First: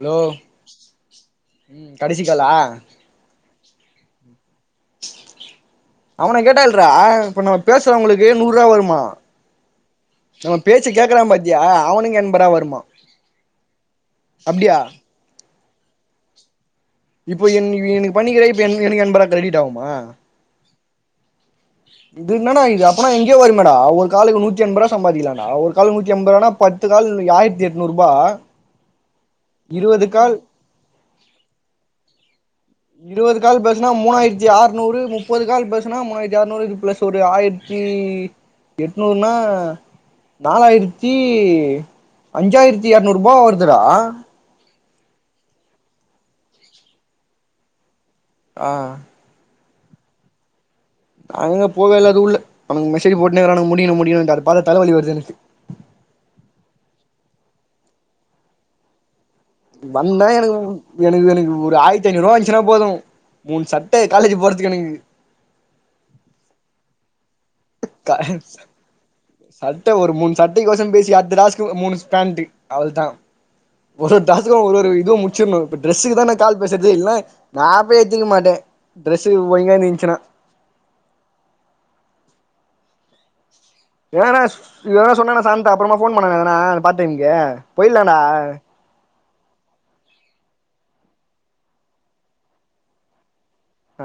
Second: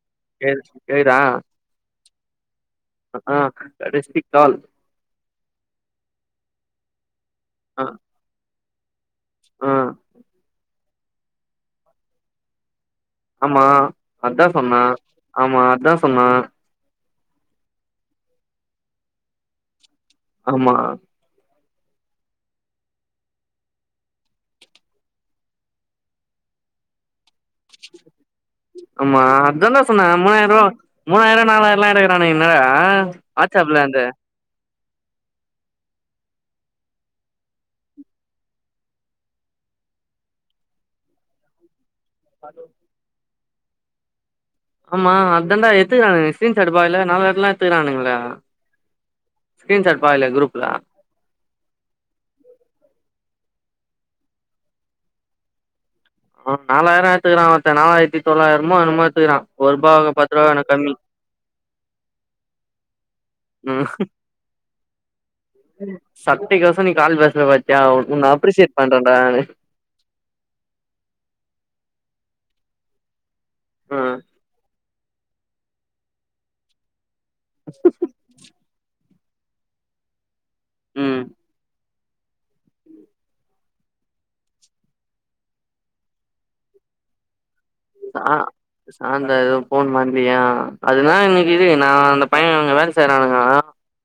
hello கே கேக்குதா ம் கடைசி காலா ஆஹ் கடைசி கால் அவன கேட்டேல்ரா இப்ப நம்ம ஆ பேசறவங்ளுக்கு நூறு வா வருமா ஆ நம்ம பேச்ச கேக்கறா பாத்யா அவனுகு எண்ப ரூவா வருமா ஆமா அதா அப்டியா சொன்னா ஆமா அதா சொன்னா இப்போ என் எனக்கு பண்ணிகற இப்ப என் எனக்கு எண்ப ரூவா கிரெடிட் ஆகுமா மா இது என்னடா இது அப்பனா எங்கேயோ வரு மேடா ஒரு காலுக்கு நூத்தி எண்ப ரூவா சம்பாதிலா டா ஒரு காலுக்கு நூத்தி எண்ப ரூவானா பத்து கால் ஆய்ரத்தி எட்நூறுபா ஆமா அதான்டா சொன்ன இருவது கால் மூணாய்ரூவா மூணாய்ரோ நாலாய்ரோ லா எடுக்கராங் இருவது கால் பேசுனா மூனாய்ரத்தி ஆர் நூறு முப்பது கால் பேசுன்னா மூனாய்ரத்தி ஆறுநூறு பிளஸ் ஒரு ஆயிரத்தி.. எட்நூறுனா நாலாய்ரத்தி அஞ்சாய்ரத்தி எரநூறுபா வருதுடா ஆமா அர்ஜண்டா எடுத்துக்றானுங்க ஸ்கிரீன் ஷாட் பாக்ல நாலாய்ரெல்லா எடுத்துருக்கானுங்லே ஆஹ்ன் ஸ்கிரீன் ஷாட் பாக்லய குரூப்ல அங்க போவே இல்ல அதுக்குள்ள அவங்க மெசேஜ் மெசஜ் போட்னே இருக்கானுஹ முடியு முடியுனு அத பாத்த தலவலி வருது எனக்கு ஆஹ் நாலாயிரம் எடுத்துக்கிறான் ஒருத்தன் நாலாயிரத்தி தொள்ளாயிரமோ என்னமோ எடுத்துக்கிறான் வந்தா எனக்கு எனக்கு எனக்கு ஒரு ஆயிரத்தி ஐநூறு ரூபா வந்துச்சுன்னா போதும் மூணு ம் சட்டைய காலேஜ் போறதுக்கு எனக்கு சட்டைக்கோசோ நீ கால் பேச நானு சட்டை ஒரு மூணு சட்டைக்கோசம் பேசி அடுத்த டாஸ்க்கு மூணு பேண்ட் அவள்தான் ம் ஒரு டாஸ்க்கு ஒரு ஒரு இது முடிச்சிர்னு டிரசுக்கு தான் நா கால் பேசுரது இல்னா ஆப்பே எத்திக்க மாட்டே டிரெஸ்சு [unintelligible] ம் என்னனா சொ எதோ சொன்னாண்ணா சாம்டே அப்புறமா போன் பண்ணானா பார்ட்டைம்க்கு பொய்லாண்ணா எதுவு போன் பன்னியா அதுதான் இன்னைக்கு இது நான் அந்த பையன் அங்க வேல செய்றானுங்க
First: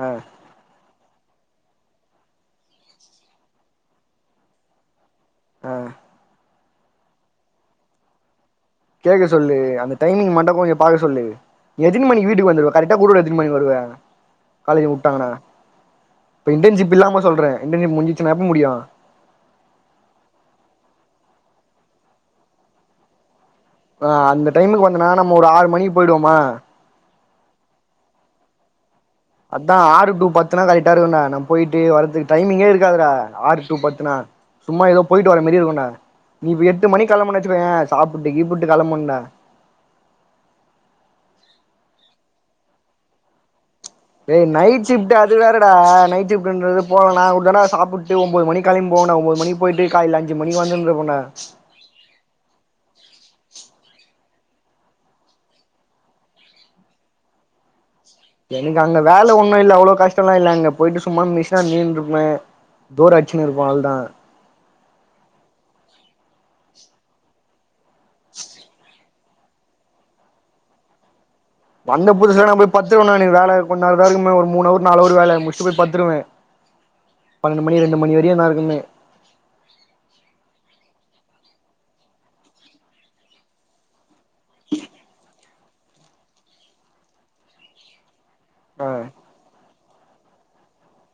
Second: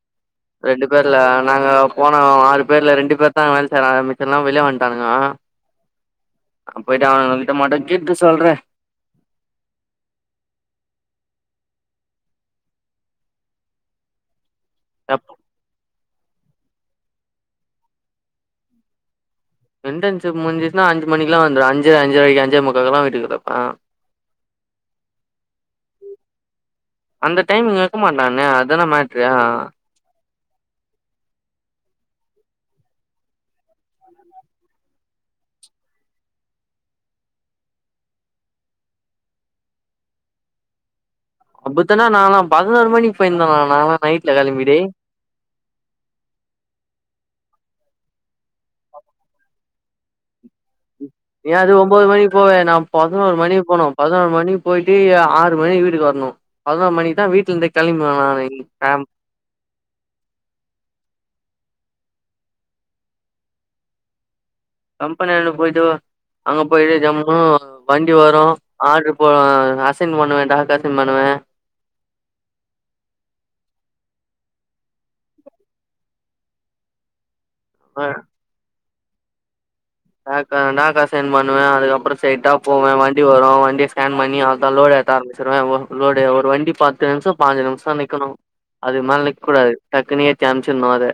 ஆ ரெண்டுப் தெர்ல நாங்க போன ஆறு பேர்ல ரெண்டு பேர்தான் வேல செய்றாங்கோ மிச்சலா வெளிய வன்டானுங்க ஆஹ்ன் ஆ போயிட்டாங்க அவ கிட்ட மட்டும் கேட்டு சொல்றேன் கேக்க சொல்லு அந்த டைமிங் மட்டும் கொஞ்சோ பாக்க சொல்லு எத்தின மணிக்கு வீட்க்கு வந்துடுவ கரெக்டா போரூர் எத்தன மணிக்கு வருவ காலேஜ்ல உட்டாங்கணா எப் இப்ப இன்டர்ன்ஷிப் இல்லாம சொல்றே இன்டர்ன்ஷிப் முடிஞ்சிச்சினா எப்ப முடியு இண்டன்சிப் முடிஞ்சிட்னா அஞ்சு மணிகலா வந்துருவே அஞ்சு அஞ்சரை அஞ்சைமுக்காலுக்கலா வீட்டுக்கு கிடப்பே ஆஹ்ன் அந்த டைமுக்கு வந்தனா நம்ம ஒரு ஆறு மணிக்கு போய்டுவோமா அந்த டைம் இங்க இருக்க மாட்டானே அதான மேட் அதான் ஆறு டு பத் எத்தனாவது கரெக்டா இருக்குண்ணா நான் போய்ட்டு வரதுக் டைமிங்கே இருக்காதுடா ஆறு டு பத்துனா சும்மா ஏதோ போயிட்டு வர மாரி இருங்குண்ணா நீ இப்ப எட்டு மணிக் கிளம்பனு வச்சுக்கயே சாப்ட்டு கீப்ட்டு கிளம்புண்ண புத்தன நாளாம் பதினோறு மணிக்கு போய்ருந்தோம் நாளா ஏய் நைட் ஷிப்ட் அது வேறடா நைட் ஷிப்ட்ன்ரது போலனா [unintelligible] சாப் புட்டு ஒன்போது மணிக்கு கெலம்பி போன ஒன்போது மணிக்கு போய்ட்டு காலையில அஞ்சு மணிக்கு வந்துண்டுருப்போ நீ அது ஒன்போது மணிக்கு போவ வேண்டா பதினொரு மணிக்கு போனும் பதினொரு மணி அப்டி போயிட்டு ஆறு மணிக்கு வீட்டுக்கு வரணும் பதினொரு மணி தான் வீட்ல இருந்தே எனக்கு அங்க வேல ஒன்னும் இல்ல அவ்ளோ கஷ்டோலா இல்ல அங்க போயிட்டு சும்மா மிஷி ட நீன்ருப்பே போர் அடிச்சினு இருக்கு அவ்ள்தான் கம்பெனியான்ட போயிட்டு அங்க போயிட்டு ஜம்னு வண்டி வரும் ஆர்ட்ரு போ அசைன் பண்ணுவே டாக்கு அசைன் பண்ணுவே வந்த புதுசுல நான் போயி பத்துருவேன் நானு வேலை கொஞ்சோ நேரோதான் இருக்கு ஒரு மூணு அவரு நாலு அவரு வேலை முடிச்சிட்டு போய் பத்துருவேன் பன்னெண்டு மணி ரெண்டு ஆ மணி வரையு நான் இருக்கனுமே டாக் அசைன் பன்னுவே அதுக்கப்பரோ சைட்டா போவே வண்டி வரும் வண்டிய ஸ்கேன் பண்ணி அந்த லோடு கத்த ஆரம்பிச்சிருவேன் ஒரு லோடு ஒரு வண்டி பத்து நிமிஷம் பதினஞ்சு நிமிஷம் நிக்கணும் ஆ அது மேல நிக்கூடாது டக்குனு ஏத்தி அமச்சிர்னு அத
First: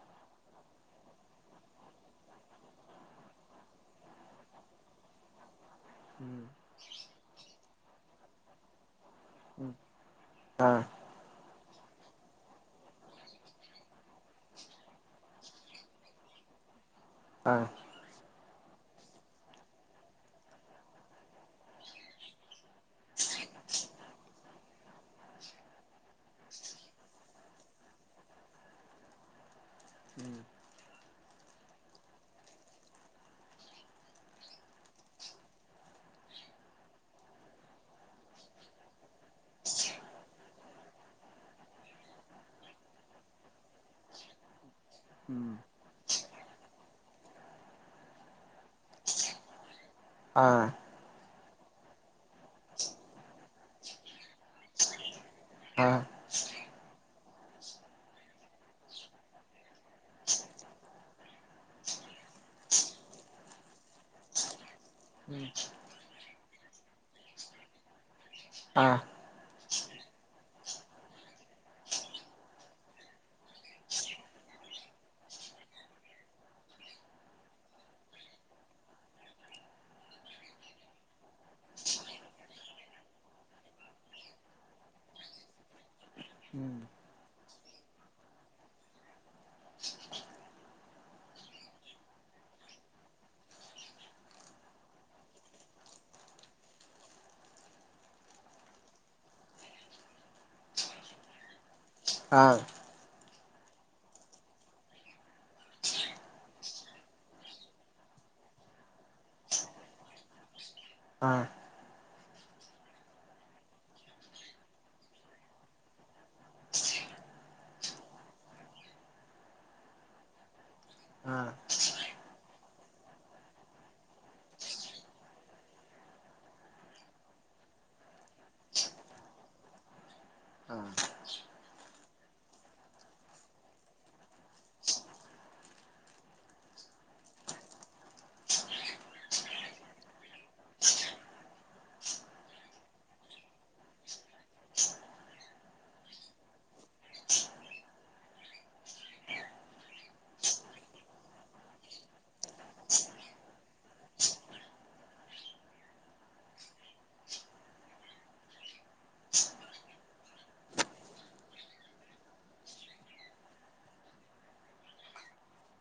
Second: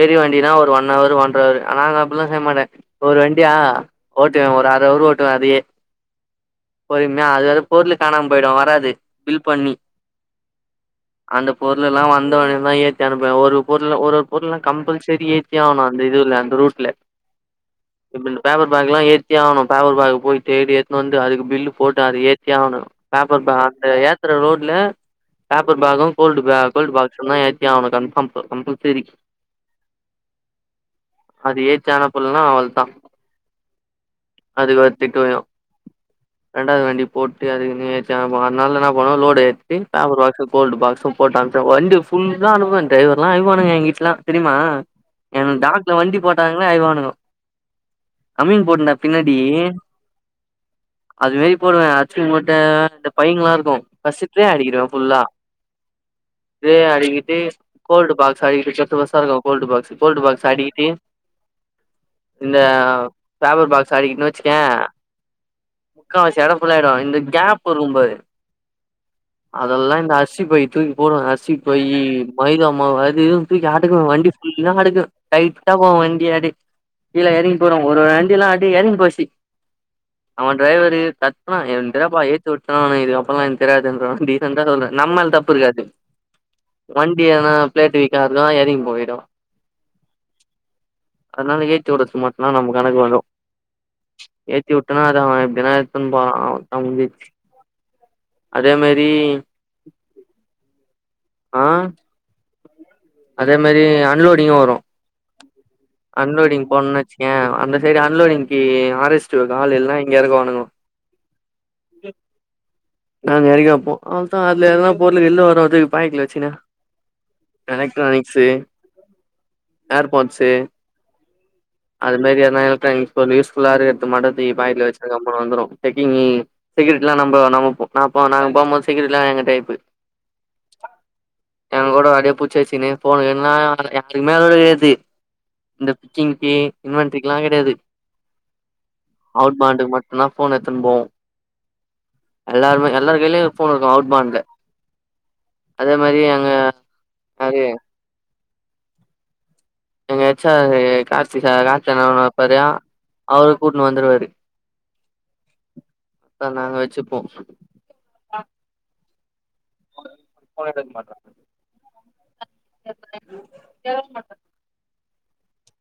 பெரிய வண்டினா ஒரு ஒன்னவரு ஒன்ர அவரு அனா அங்க அப்டில்லா மாட்டேன் ஒரு வண்டியா ஓட்டுவேன் ஒரு அரைஅவரு ஓட்டுவேன் அதையே ம் பொர்மையா அது வேற பொருளு காணாம போயிடும் வராது பில் பண்ணி ஆஹ்ன் அந்த பொருளெல்லா வந்தோனே தா ஏத்தி அனுப்புவ ஒரு பொருள் ஒரு ஒரு பொருள்ல்லா கம்பல்சரி ஏத்தி ஆவனு அந்த இதுல அந்த ரூட்ல ஆ பப்பர் பேக்லா ஏத்தி ஆவனு பப்பர் பேக் போயி தேடி ஏத்துனு வந்து அதுக்கு பில்லு போட்டு அத ஏத்தி ஆவணு பப்பர் பேகு ஏத்துர லோடுல பப்பர் பேகு கோல்டு பே கோல்டு பாக்ஸூ தா ஏத்தி ஆவனு கன்ஃபாம் கம்பல்சரி ம் அது ஏத்தி அனுப்பல்ன்னா அவள் தா அதுக்கு வேற திட்டு உழு ரெண்டாது வண்டி போட்டு அதுனு [unintelligible] அதனால என்ன பண்னோ லோடு ஏத்திட்டு பப்பர் பாக்ஸு கோல்டு பாக்ஸ் பு போட்டு அம்சோ வண்டி ஃபுல்லா அனுப்புவ டிரைவர்லா அழுவானுங்க ஏங்கிட்லா தெரிமா எ ம் டாக்ல வண்டி போட்டாங்கனா வய்வானு அம்மீங் போட்ன பின்னாடி ஆ அது மேரி போடுவ அரிசி மூட்ட ரெண்டு பைங்களா இருக்கு பஸ்ஸுகே அடிக்கிடுவ ஃபுல்லா அ கி கோல்டு பாக்ஸா இது பிச்சத்து ஒச இருக்கு கோல்டு பாக்சு கோல்டு பாக்ஸ அடிக்கிட்டு இந்த பேப்பர் பாக்ஸ் அடிக்கிட்டன் வச்சுக்க ம் முக்கா வாசி எடோ ஃபுல்லா ஆயிரு இந்த கேப் இருக்கு பாரு ஆ அதெல்லா இந்த அசி பை தூக்கி போடுவ அசி பை மைதம்மா அது இதுன் தூக்கி அடுக்குவ வண்டி இவங்களுக்கு லைட்டா போவு வண்டியாடி கீழ எறங்கி போறோ ஒரு வண்டி எல்லா அப்டி எறங்கி போச்சு அவன் டிரரைவரு கத்துனா என்றப்பா ஏத்து விட்றுலான் நெனைக்றியா அப்பிலா எனக்கு தெரியாதுன்றுவ டீசென்டா சொல்ற நம்மேல் தப்பு இருக்காது ம் வண்டியனா பிளேட்டு வீக்காதுனா எறங்கி போயிடு அதனால ஏத்தி உடச்சு மட்டுந்தா நம்ம கணக்கு வரு ஏத்தி விட்டனா அத அவன் எப்டினா அவன் ‌அ முந்திச்சு அதே மாரி ஆ ஆ அதே மாரி அன்லோடிங்கு வரு அன்லோடிங் போணன் வச்சிக்கய அந்த சைடு அன்லோடிங்கி ஆரஸ்டு ஹாலு எல்லா இங்க எறக்குவாணுங்கோ ஆ நா நெரையாப்போ அவ்ள்தா அதுல எதனா பொருளு கிருளு வராது பைக்ல வச்சுனு எலக்ட்ரானிக்ஸு அர்பாட்ஸு அ அது மாரி எதனா எலக்ட்ரானிக்ஸ் பொருள் யூஸ்புல்லா இருக்கற்து மட்டு தூக்கி பக்கெட்ல வச்சுனா சம்பளோ வந்துரு செச்கிங்கி செக் கிட்டிலா நம்ப நாம போ நா போ நாங்க போம் போது செக்யூரிட்டிலா எங்க டைப்பு ஆ எங்க கூட அடியே புடிச்சு வச்சுனு போனு கின்னா யாருக்குமே அலோட் கெடயாது இந்த புச்கிங்கு இன்வன்ட்ரிக்கலா கெடையாது அவ்ட் பாண்டுக்கு மட்டுந்தா ஃபோன் எத்துனு போவோ எல்லாருமே எல்லாரு கைலயு ஒரு ஃபோன் இருக்கு அவ்ட் பான்ட்ல அதே மாரி அங்க யாரு எங்க எச்சா கார்த்திகா ராத்தனா வப்பாரா அவரு கூட்டுனு வந்துருவாரு அத நாங்க வச்சுப்போ [inaudible] [inaudible]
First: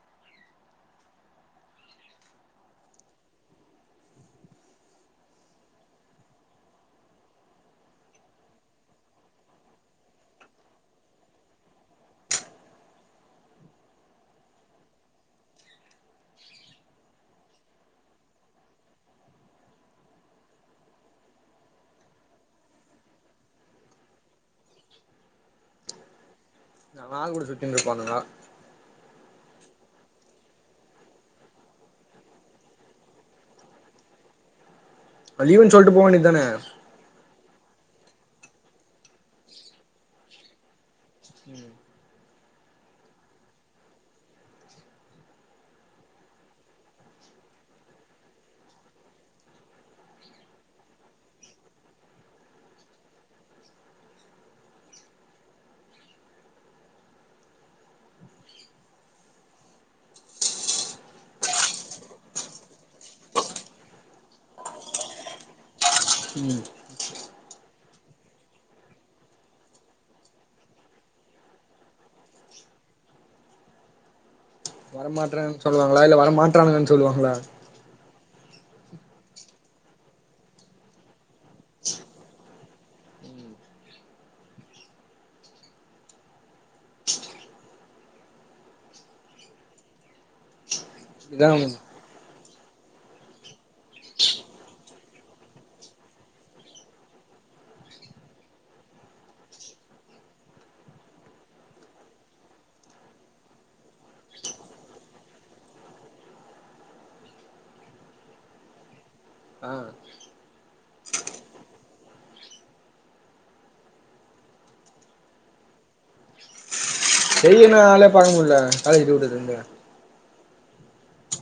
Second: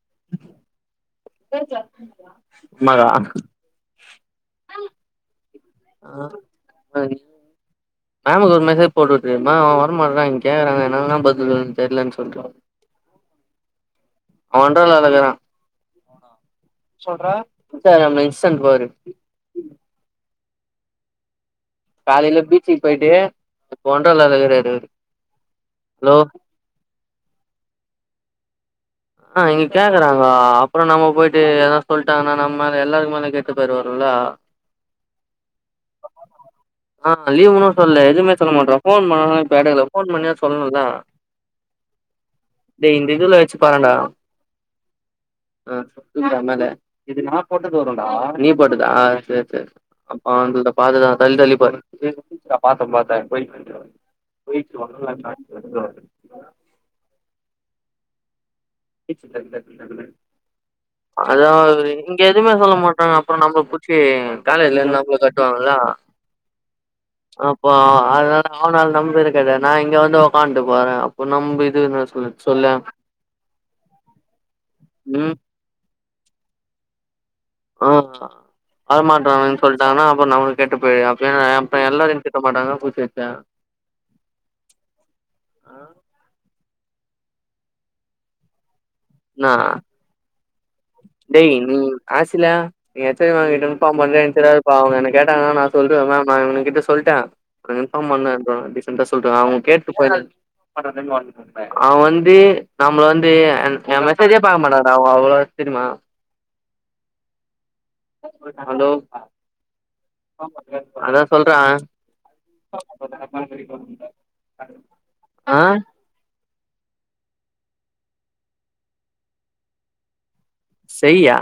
[inaudible] [inaudible] [inaudible] மேமுக்கு ஒரு மெசேஜ் போட்டு வுட்ரு மேம் அவ வர மாட்றா இங்க நாங்க என்னா தா பதில் சொல்ல தெர்லன் சொல்ட்டு [inaudible] அவ ஒன்டர்லால இக்குறா இன்ஸ்டாகிராம்ல இன்சன் பாரு காலைல பீச்சுக்கு பேட்டு இப்ப ஒன்டர்லால இருக்காரு அவுரு ஹலோ அவ ஆளு கூட சுத்தின் ருப்பானுங்க ஆ இங்க கேக்குறாங்கோ அப்றோ நம்ம போயிட்டு எதா சொல்ட்டாங்னா நம்மால எல்லாருக்கு மேல கெட்ட பேரு வருல ஆ லீவுன் சொல்ட்டு போ வேண்டிதான சொல்லே எதுமே சொல்ல மாட்டா ஃபோன் பண்ணால இப்ப எடைல ஃபோன் பண்ணியாது சொல்ணுல டே இந்த இதுல வச்சு பார்டா ஆ புரிதா மேல நீ போட்டதா சேர் சேர் அப்ப அந்த பாத தா தள்ளி தள்ளி பாரு [inaudible] [inaudible] அதா இது இங்க எதுமே சொல்ல மாட்டா அப்றோ நம்ம புடிச்சி காலேஜ்லந்து நம்மள கட்டுவாங்கள ம் அப்போ அதனால அவனால நம்ப இழுக்காத நா இங்க வந்து ஒக்கான்ட்டு போறே அப்போ நம்பு இதுன் சொல் சொல்ல வரமாட்றே சொல்லுவாங்ளா இல்ல வர மாட்றானுங்கன் சொல்லுவாங்ளா [inaudible] வர மாட்றாங்கன் சொல்ட்டாங்கன்னா அப்றோ நமக்கு கெட்டு போயிடு அப்ப அப்றோ எல்லாரையு திட்ட மாட்டாங்கன் பேசி வச்சே ஆ இன்னா இதா டேய் நீ ஆஸ் சில்ல நீ [unintelligible] மேம் கிட்ட இன்ஃபார்ம் பண்ணு [unintelligible] இப்ப அவங் என்ன கேட்டாங்கன்னா நா சொல்றே மேம் நா இவனுங் கிட்ட சொல்ட்டே க்கு இன்ஃபார்ம் பண்ணு அப்றோ டிசெண்ட்டா சொல்ற அவங் கேட்டு போ அவ வந்து நம்ம வந்து ஏ மெசேஜே பாக்க மாட்டா சா அவ அவ தெரிமா ஹலோ ஆ அதா சொல்ற ஆ டெய்லி என்ன ஆளே பாக்க முல்ல காலேஜி [unintelligible] அங்க செய்யா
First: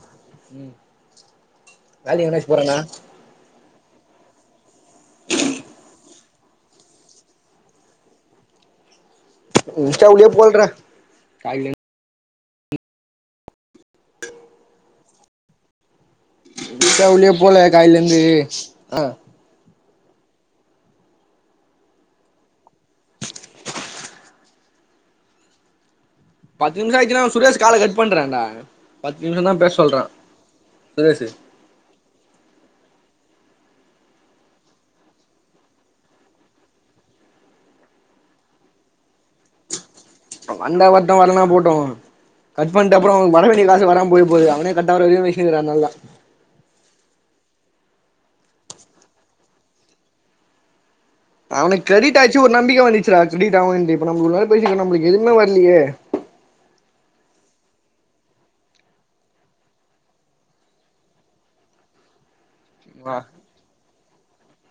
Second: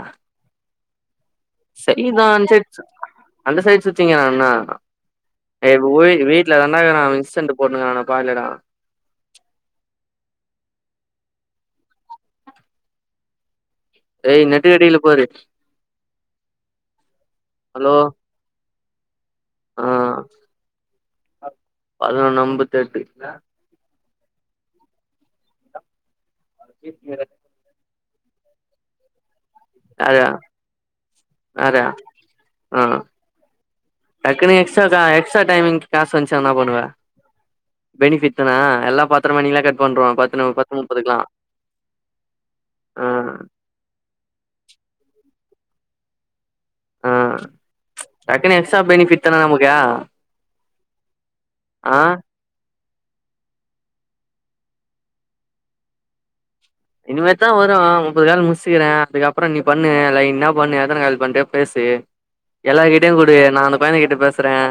உம் செய்து ஆ சைட் அந்த சைடு சுத்திங்றானா ஏ [unintelligible] வீட்ல தாண்டா இக்குறா அவ இன்ஸன்டு போட்னுக்குறானா பாருங்கடா இன்ஸ்டா உள்ளே போல்றா காய்லேந் டேய் நெட்டுக்கடில பாரு ட்டா உள்ளே போலியா காயிலேந்து ஆ ஆஹ் பதுனொன்னு அம்பத்தெட்டு பத்து நிம்ஷோ ஆச்சுனா அவ சுரேஷ் கால கட் பண்றான்டா பேஸ் சொல்ற யாரு பேசு யாரு டக்குனு எக்ஸ்ட்ரா கா எக்ஸ்ட்ரா டைம் காசு வந்ச்சுனா என்னா பண்ணுவ பெனிஃபிட் தான எல்லா பத்தர மணிக்குலா கட் பண்றோ பத் வந்தா வர்ட்டு வல்லனா போட்டு கட் பண்ட்டு ஆ அப்றோ வர வேண்டிய காசு வர போய்ர போது அவனே கட்டாவுர வரைக்கும தா [unintelligible] அதனால தா ஆ டக்குனு எக்ஸ்ட்ரா பெனிஃபிட் தான நமக்கு அவனுக்கு ஆ கிரெடிட் ஆச்சு ஒரு நம்பிக்கை வந்து ச்சுடா கிரிடிட் அவனுன்னுட்டு இப்ப நம்மளுக்குள்ளரா பேசிச்சு இருக்றோ நம்மளுக்கு எதுவுமே வரலையே இனிமேதா வரு முப்பது கால் முசுக்கிறே அதுக்கப்புற நீ பண்ணு லைன்னா பண்ணு ஏத்தனை கால பண்ணிட்டு பேசு டு எல்லார வா கிட்டயு கூடு நா அந்த பயனுக கிட்ட பேசுறேன்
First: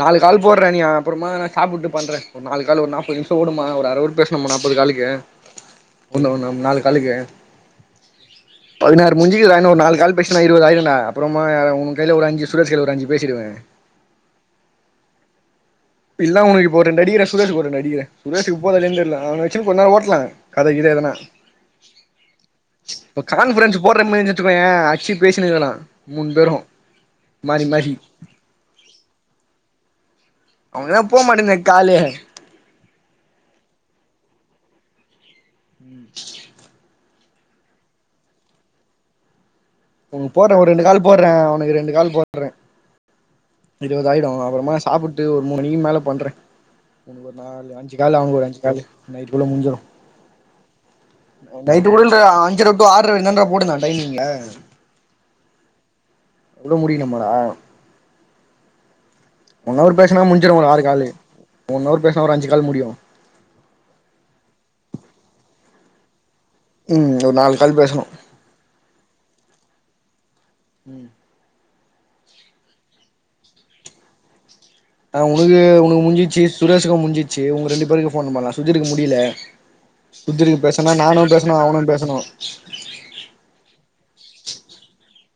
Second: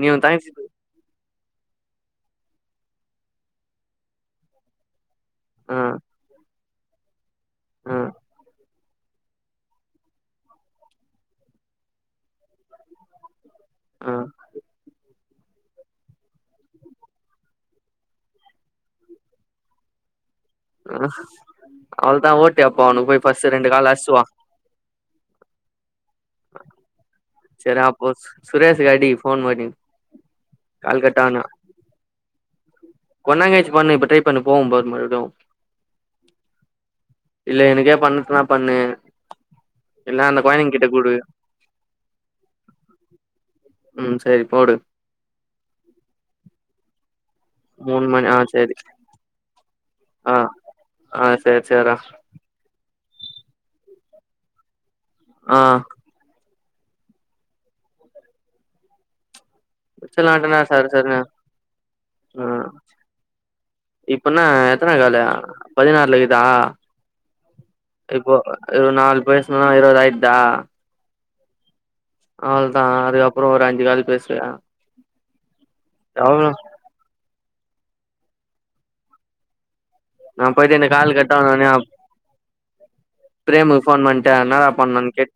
நாலு கால் போடுறே நீ அப்புறமா நா சாப்பிட்டு பண்றே ஒரு நாலு கால் ஒரு நாப்பது நிமிஷம் ஓடுமா ஒரு அரை ஹவர் பேசணமா நாற்பது காலுக்கு ஆ ஒண்ண ஒன்னு நாலு கலுக்கு ம் பதினாறு முடிஞ்சு குது தா இன்னு ஒரு நாலு கால் பேசனா இருபது ஆயிறுடா அப்புறமா உ கைலே ஒரு அஞ்சு சுரேஷ் கைலே ஒரு அஞ்சு பேசிடுவே ஆ இப்ப இல்லா உனக்கு இப்ப ரெண்டடிகற சுரேஷ்க்கு ஒரு ரெண்டாடிகிற சுரேஷ்க்குப் போதா இல்லான்னு தெரில அவ வச்சு கொஞ்ச நேர ஓட்டலா கத கித எதனா ம் அவ்ளதா ஓட்டு அப்போ அவனுக்கு இப்ப போய் ஃபர்ஸ்ட் ரெண்டு கான்பரன்ஸ் கால் போடுற மாரி அடிச்சுவா இருந்திவெச்சுக்கோயே அடிச்சி பேசினுயிருக்கலா மூணு பேரு சரி அப்போ சு சுரேஷ்க்கு அடி ஃபோன் போட்டு அவனுகுதா போமாட்டேங்குதே காலே கொன்னாங்கயச்சி பண்ணு இப்ப ட்ரை பண்ண போம் பாரு மறுபடியு ம் இல்ல எனக்கே பண்ணதுன பண்ணு இல்ல உனகு அந்த போடறே ஒரு கொழந்தைங்க ரெண்டு கிட்ட கால் குடு போடறே உனக்கு ரெண்டு கால் போ பண்றே இருவது ம் ஆயிடு சரி போடு அப்புறமா சாப்பிட்டு ஒரு மூணு மணி மேல பண்றே ஒனக்கு ஒரு நாலு அஞ்சு மூணு காலு மணி அவனுக்கு ஆ ஒரு அஞ்சு சரி காலு நைட்டுக்குளே முடிஞ்சிரும் ஆ ஆ அ சரி நைட்டு சேர்றா கூட இந்த அஞ்சரை டு ஆறுரைன்னன்ற போட்டிருந்தா டைமிங்ல ஆ இவ்வளவு முடியணுமாடா ஒன் ஹவர் பேசுனா முடிஞ்சுரு வச்சிடலான்டனா ஒரு ஆறு சரி காலுலயே சரின்னு ஒன் ஹவர் பேசனா ஒரு ஆ அஞ்சு கால்ல முடியு இப்பன்னா எத்தனை காலு பதினாறுல இருக் ம் ஒரு நா இப்போ நாலு பேசின இருவது ஆயிடுதா ம் அவ்ளதா அதுக்கப்புறோ ஒரு அஞ்சு காலு பேசுறே ஆ உனக்கு உனக்கு முஞ்சிச்சு சுரேஷுக்கு முஞ்சிச்சு உங்க ரெண்டு பேருக்கு ஃபோன் பண்ணலாம் சுதிரூக்கு முடியல நா சுதிருக்கு போயிட்டு இந்த பேசனா கால் நானு கட் ஆன பேசனு ஒன்னே அவனு பேசனு பிரேமுக்கு ஃபோன் பண்ணிட்டு என்ன டா பண்ணணு கேட்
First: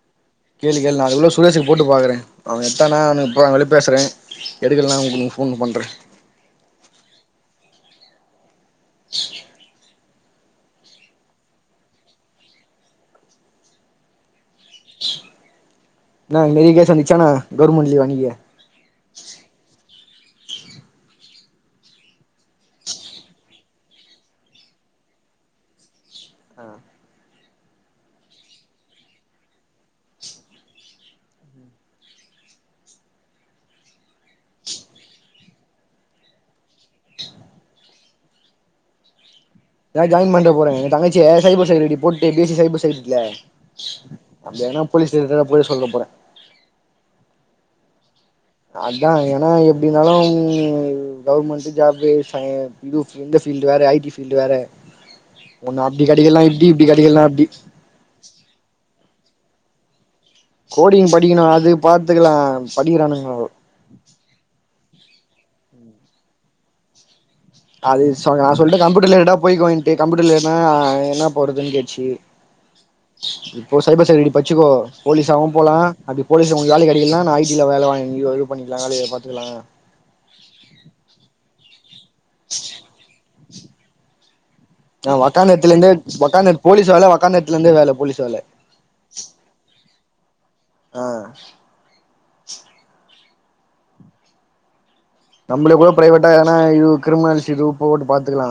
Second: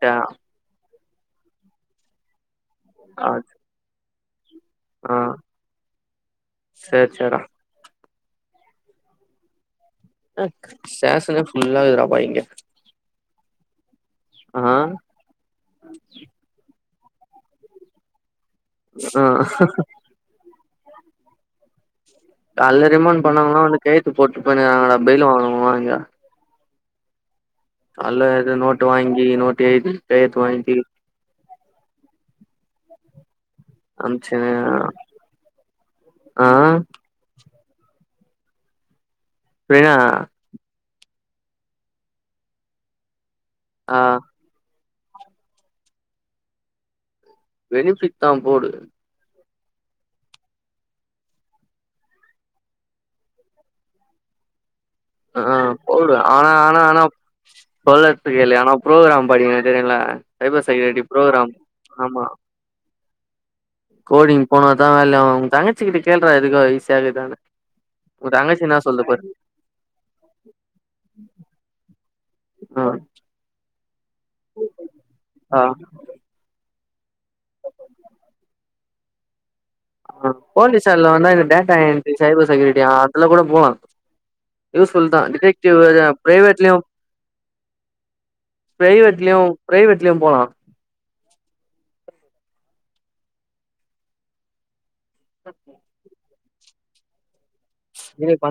கேளு கேளு நான் அதுகுள்ள சுரேஷுக்கு போட்டு பாக்கறே அவ எத்தானா ஆ அவனுக்கு ஃபோன் பண்ணு பேசுறே எடுக்கலேன ஆ உனக்கு ஃபோன் பண்றே சேர் சேர்டா இச் சியா அ சேசனே ஃபுல்லா இருக்றப்பா இங்க ஆ என்னா [unintelligible] சந்திச்சானா கவர்மெண்ட் லீவு அன்னிக்கி ஆஹ்ஹா காலைல ரிமண்ட் பண்ணாங்கன்னா வந்து கையெயெழுத்து போட்டு போயிர்காணுங்கடா பெயிலே வாங்குவங்க எல்லா இங்க அல்ல ஏது நோட்டு வாங்கி நோட்டு எழுதி கையெழுத்து வாங்கி [inaudible] அம்சின்னு ஆ பிரீனா தா ஜாயின் பண்ற போறங்க ஏ தங்கச்ச சைபர் செக்யூரட்டி போட்டு பி எஸ் சி சைபர் செக்யூரட்டில்ல ஆ போலீஸ் ஸ்டாஷன்லா போய் சொல்லற போறே வெரிவிக் அதா ஏன்னா இப் எப்டின்னாலும் கவுர்மெண்ட்டு ஜாப்பு ச இது இந்த ஃபீல்டு வேரே ஐ டி ஃபீல்டு வேற ஆ ஒன்னு அப்டி போடு கெடைக்கலனா ஆனா இப்டி ஆனா இப்டி ஆனா கெடைக்கலனா அப்டி சொல்லறதுக்கு இல்லைய ஆனா பு்ரோக்ராம் படிங்க தெரியுல்ல சைபர் செக்யூரிட்டி கோடிங் படிக்கணு ப்ரோக்ராம் அது ஆமா பாத்துக்கலா படிக்கிறானுங்கோ கோடிங் போனா தா வேல ஆகு உ தங்கச்சி கிட்ட கேள்றா எதுக்கு ஈஸியாருக்கானு அது சொ நா சொல்ட்ட கம்ப்யூட்டர் ரிலேடடா போய்க்கோயின்டு கம்ப்யூட்டர் ரிலேட்டேடுனா என்ன போறதுன் கேட்ச்சு ஆ இப்போ சைபர் செக்யுரிடி படிசுக்கோ போலீஸ் ஆவு ஆ போலா அப்டி போலீஸ் வேல கெடைக்கலினா நா ஐடில வேல வாங்கி அது பண்ணிக்லா வேல பாத்துக்ல அ போலீஸ் ஆயிட்லா இல்லனா டேட்டா என்ட்ரி சைபர் செக்யூரிட்டி அதுல கூட போலா யூஸ்ஃபுல் அ தா ஒக்காந்த எடத்தில டிடெக்டிவ் இருந்தே ஒக்காந்த பிரைவேட்லயு போலீஸ் வேல ஒக்காந்த எடத்துல இருந்தே வேல போலீஸ் வேல பிரைவேட்லயு பிரைவேட்லயு போலா அ நம்லே கூட பிரைவேட்டா ஏனா இ கிரிமினாலிசி ரூ போட்டு இது பண்ற பாத்துக்லா